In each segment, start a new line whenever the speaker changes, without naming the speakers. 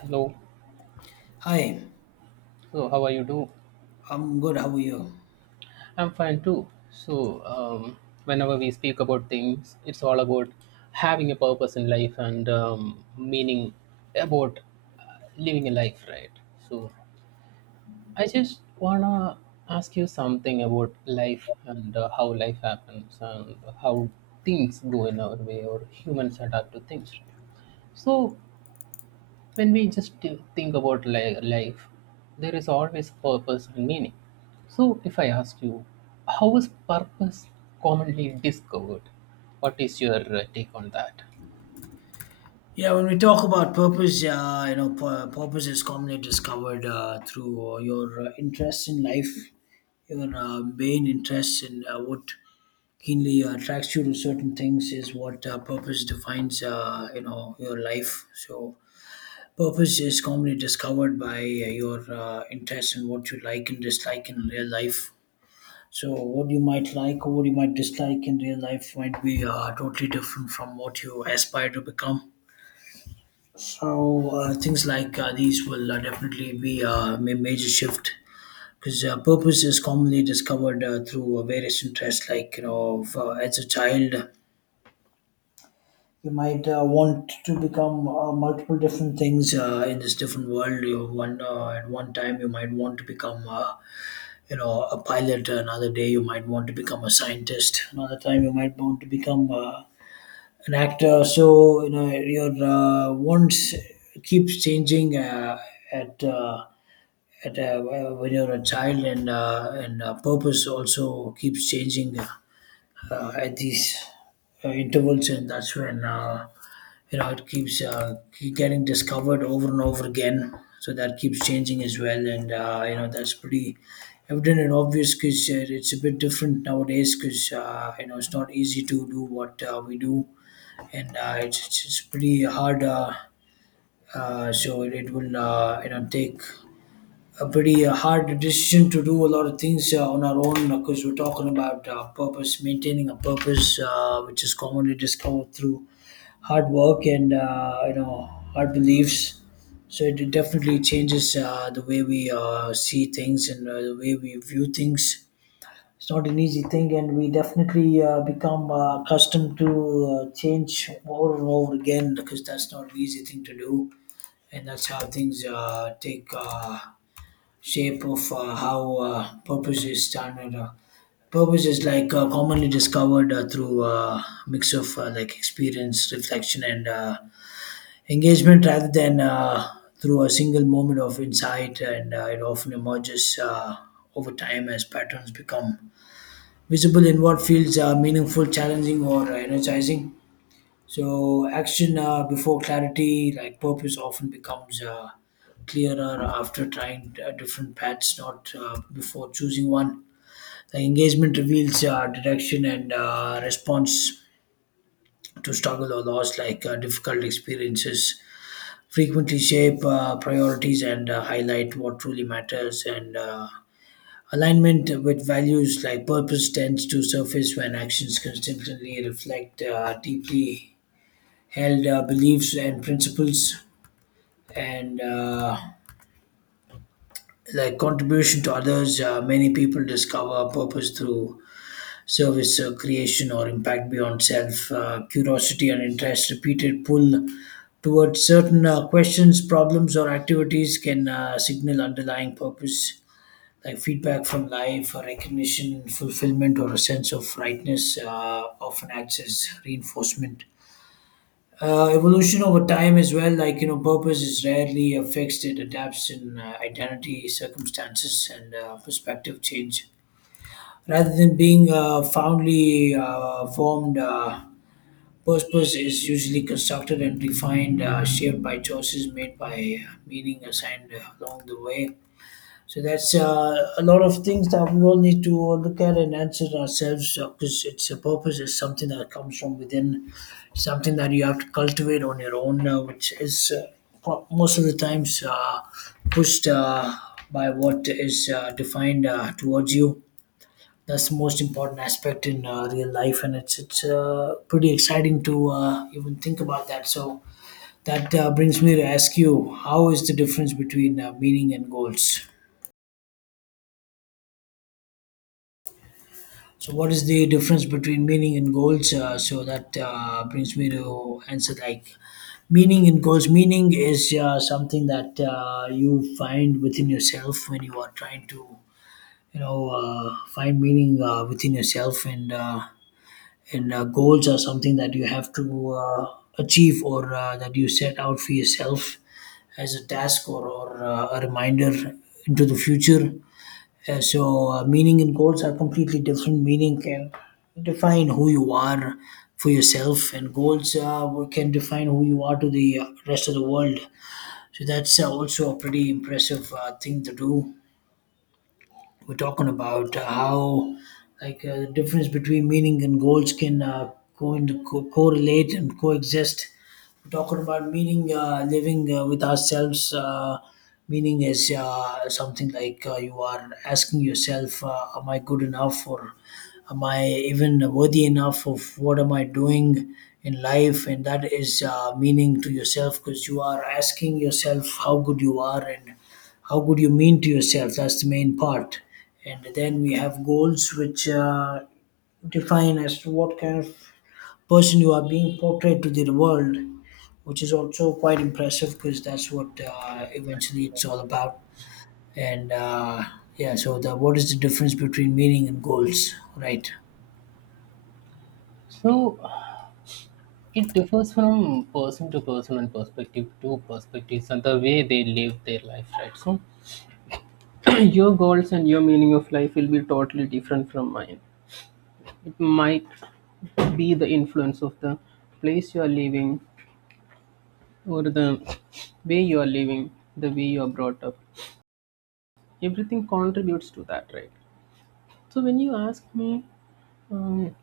Hello.
Hi,
So, how are you doing?
I'm good. How are you?
I'm fine too. Whenever we speak about things, it's all about having a purpose in life and meaning about living a life, right? So, I just wanna ask you something about life and how life happens and how things go in our way or humans adapt to things, right? So, when we just life, there is always purpose and meaning. So if I ask you, how is purpose commonly discovered, what is your take on that?
Yeah, when we talk about purpose, purpose is commonly discovered through your interests in life, your main interests in what keenly attracts you to certain things is what purpose defines, your life. So, purpose is commonly discovered by your interests in what you like and dislike in real life. So what you might like or what you might dislike in real life might be totally different from what you aspire to become. So things like these will definitely be a major shift because purpose is commonly discovered through various interests. Like you know, as a child, you might want to become multiple different things in this different world. You one at one time you might want to become. You know, a pilot, another day you might want to become a scientist, another time you might want to become an actor, so you know your wants keeps changing at uh, at when you're a child, and purpose also keeps changing at these intervals, and that's when you know, it keeps keep getting discovered over and over again, so that keeps changing as well. And you know, that's pretty evident and obvious, because it's a bit different nowadays, because you know, it's not easy to do what we do. And it's pretty hard. So it will, you know, take a pretty hard decision to do a lot of things on our own, because we're talking about purpose, maintaining a purpose which is commonly discovered through hard work and you know, hard beliefs. So it definitely changes the way we see things and the way we view things. It's not an easy thing, and we definitely become accustomed to change over and over again, because that's not an easy thing to do, and that's how things take shape of how purpose is done. And. Purpose is like commonly discovered through a mix of like experience, reflection, and engagement rather than through a single moment of insight, and it often emerges over time as patterns become visible in what feels meaningful, challenging, or energizing. So, action before clarity, like purpose, often becomes clearer after trying different paths, not before choosing one. Like engagement reveals direction and response to struggle or loss. Like difficult experiences frequently shape priorities and highlight what truly matters, and alignment with values, like purpose tends to surface when actions consistently reflect deeply held beliefs and principles, and like contribution to others, many people discover purpose through service, creation, or impact beyond self. Curiosity and interest, repeated pull towards certain questions, problems, or activities can signal underlying purpose. Like feedback from life, or recognition, fulfillment, or a sense of rightness, often acts as reinforcement. Evolution over time as well, like you know, purpose is rarely fixed. It adapts in identity, circumstances, and perspective change, rather than being a foundly formed. Purpose is usually constructed and defined, shaped by choices made, by meaning assigned along the way. So that's a lot of things that we all need to look at and answer ourselves, because it's a, purpose is something that comes from within, something that you have to cultivate on your own, which is most of the times pushed by what is defined towards you. That's the most important aspect in real life, and it's pretty exciting to even think about that. So that brings me to ask you, how is the difference between meaning and goals? So what is the difference between meaning and goals? So that brings me to answer, like meaning and goals. Meaning is something that you find within yourself when you are trying to, you know, find meaning within yourself, and goals are something that you have to achieve, or that you set out for yourself as a task, or a reminder into the future. So, meaning and goals are completely different. Meaning can define who you are for yourself, and goals can define who you are to the rest of the world. So, that's also a pretty impressive thing to do. We're talking about how like the difference between meaning and goals can go into correlate and coexist. We're talking about meaning, living with ourselves. Meaning is something like you are asking yourself, "Am I good enough?" or "Am I even worthy enough of what am I doing in life?" And that is meaning to yourself, because you are asking yourself how good you are and how good you mean to yourself. That's the main part. And then we have goals, which define as to what kind of person you are being portrayed to the world, which is also quite impressive, because that's what eventually it's all about. And yeah, so the, what is the difference between meaning and goals, right?
So it differs from person to person and perspective to perspectives and the way they live their life, right? So your goals and your meaning of life will be totally different from mine. It might be the influence of the place you are living or the way you are living, the way you are brought up. Everything contributes to that, right? So when you ask me, um,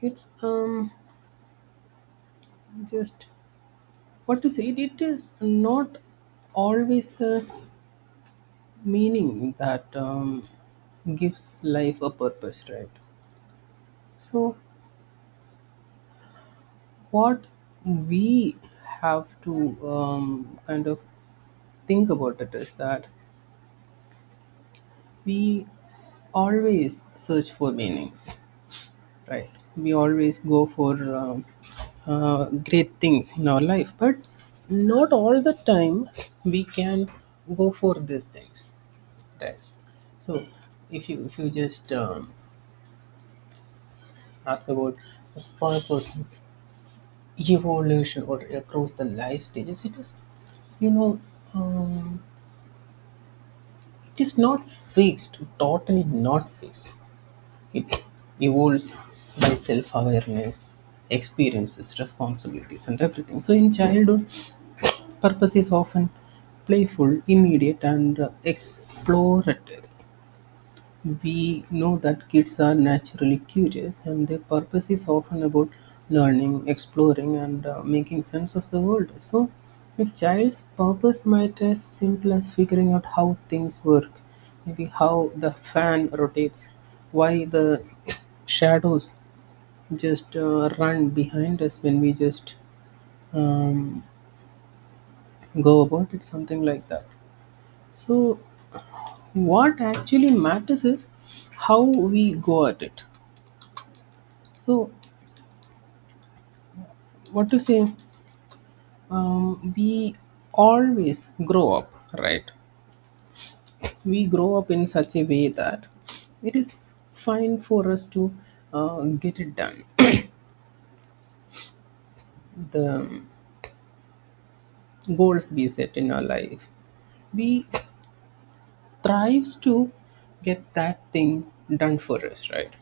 it's just what to say. It is not always the meaning that gives life a purpose, right? So what we have to kind of think about it is that we always search for meanings, right? We always go for great things in our life, but not all the time we can go for these things, right? So if you just ask about the purpose of evolution or across the life stages, it is, you know, um, it is not fixed, totally not fixed. It evolves by self-awareness, experiences, responsibilities, and everything. So, in childhood, purpose is often playful, immediate, and explorative. We know that kids are naturally curious, and their purpose is often about learning, exploring, and making sense of the world. So, a child's purpose might as simple as figuring out how things work, maybe how the fan rotates, why the shadows just run behind us when we just um, go about it, something like that. So, what actually matters is how we go at it. So, what to say, we always grow up, right? We grow up in such a way that it is fine for us to get it done. The goals we set in our life, we thrives to get that thing done for us, right?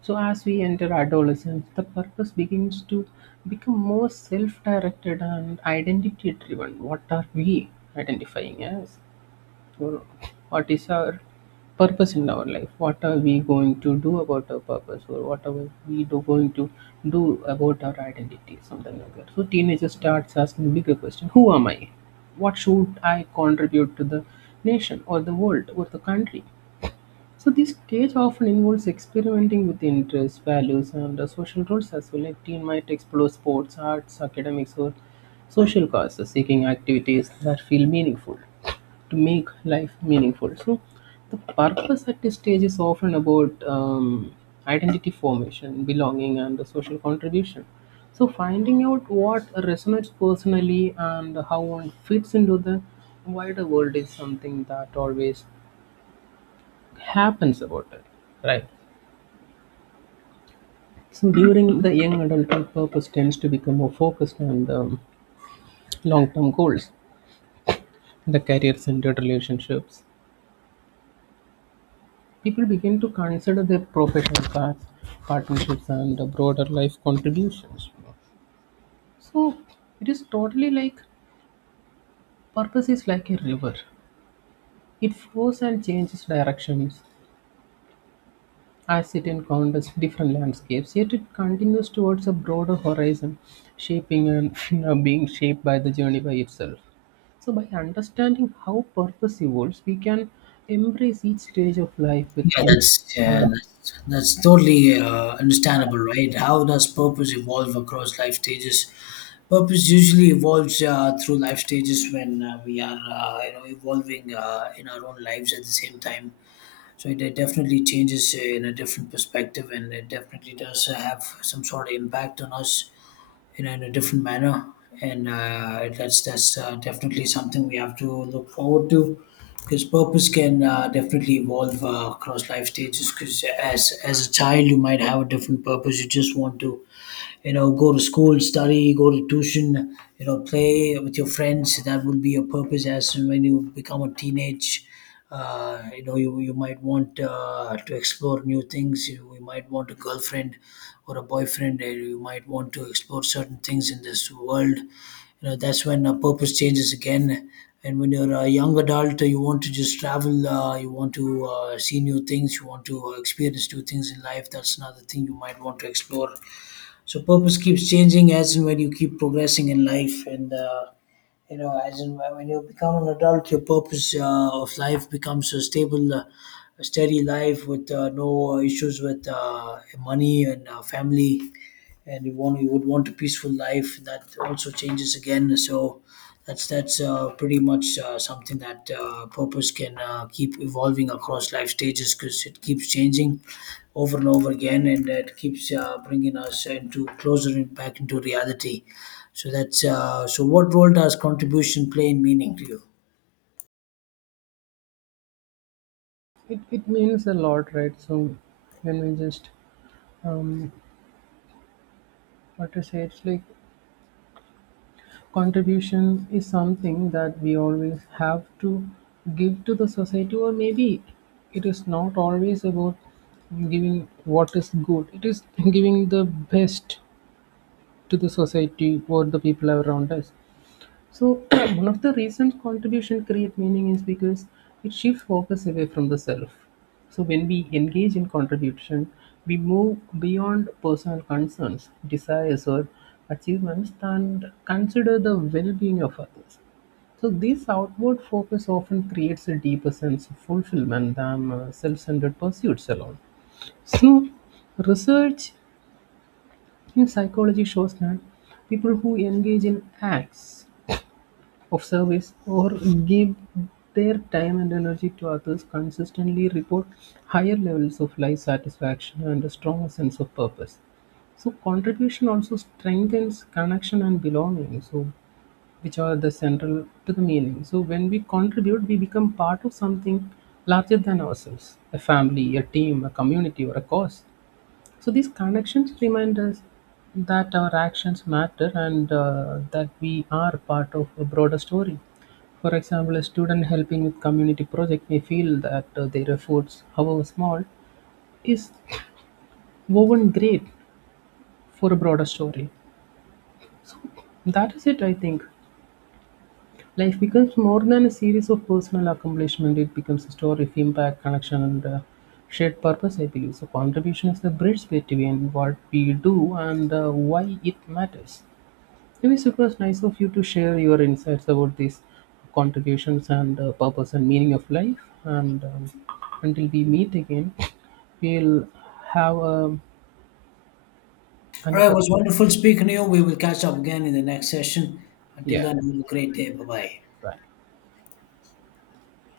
So as we enter adolescence, the purpose begins to become more self-directed and identity driven. What are we identifying as? Or what is our purpose in our life? What are we going to do about our purpose? Or what are we do going to do about our identity? Something like that. So teenager starts asking bigger question: Who am I? What should I contribute to the nation or the world or the country? So this stage often involves experimenting with interests, values, and social roles as well. A teen might explore sports, arts, academics, or social causes, seeking activities that feel meaningful to make life meaningful. So the purpose at this stage is often about identity formation, belonging, and the social contribution. So finding out what resonates personally and how one fits into the wider world is something that always happens about it, right? So during the young adulthood, purpose tends to become more focused on the long-term goals, the career-centered relationships. People begin to consider their professional paths, partnerships, and the broader life contributions. So it is totally like purpose is like a river. It flows and changes directions as it encounters different landscapes, yet it continues towards a broader horizon, shaping and, you know, being shaped by the journey by itself. So, by understanding how purpose evolves, we can embrace each stage of life with
Yeah,
in.
that's,
Uh,
yeah, that's totally understandable. Right, how does purpose evolve across life stages? Purpose usually evolves through life stages when we are, you know, evolving in our own lives at the same time. So it, definitely changes in a different perspective, and it definitely does have some sort of impact on us, you know, in a different manner. And that's definitely something we have to look forward to, because purpose can definitely evolve across life stages. Because as a child, you might have a different purpose. You just want to, you know, go to school, study, go to tuition, you know, play with your friends. That will be your purpose. As and when you become a teenage, you know, you might want to explore new things. You might want a girlfriend or a boyfriend, and you might want to explore certain things in this world, you know. That's when purpose changes again. And when you're a young adult, you want to just travel, you want to see new things, you want to experience new things in life. That's another thing you might want to explore. So purpose keeps changing as and when you keep progressing in life. And you know, as and when you become an adult, your purpose of life becomes a stable, a steady life with no issues with money and family, and you would want a peaceful life. That also changes again. So that's pretty much something that purpose can keep evolving across life stages, because it keeps changing over and over again, and it keeps bringing us into closer in, back into reality. So that's so what role does contribution play in meaning to you?
it, it means a lot, right? So, when we just um, what to say, it's like contribution is something that we always have to give to the society, or maybe it is not always about giving what is good, it is giving the best to the society or the people around us. So one of the reasons contribution create meaning is because it shifts focus away from the self. So when we engage in contribution, we move beyond personal concerns, desires or achievements and consider the well-being of others. So this outward focus often creates a deeper sense of fulfillment than self-centered pursuits alone. So research in psychology shows that people who engage in acts of service or give their time and energy to others consistently report higher levels of life satisfaction and a stronger sense of purpose. So contribution also strengthens connection and belonging. So which are the central to the meaning. So when we contribute, we become part of something larger than ourselves, a family, a team, a community, or a cause. So these connections remind us that our actions matter and that we are part of a broader story. For example, a student helping with community project may feel that their efforts, however small, is woven great for a broader story. That is it, I think. Life becomes more than a series of personal accomplishment. It becomes a story of impact, connection, and shared purpose. I believe so. Contribution is the bridge between what we do and why it matters. It was super nice of you to share your insights about these contributions and purpose and meaning of life. And until we meet again, we'll have
All right, it
another.
was wonderful speaking to you. We will catch up again in the next session. Until
Yeah,
then, have a great day. Bye bye.
bye.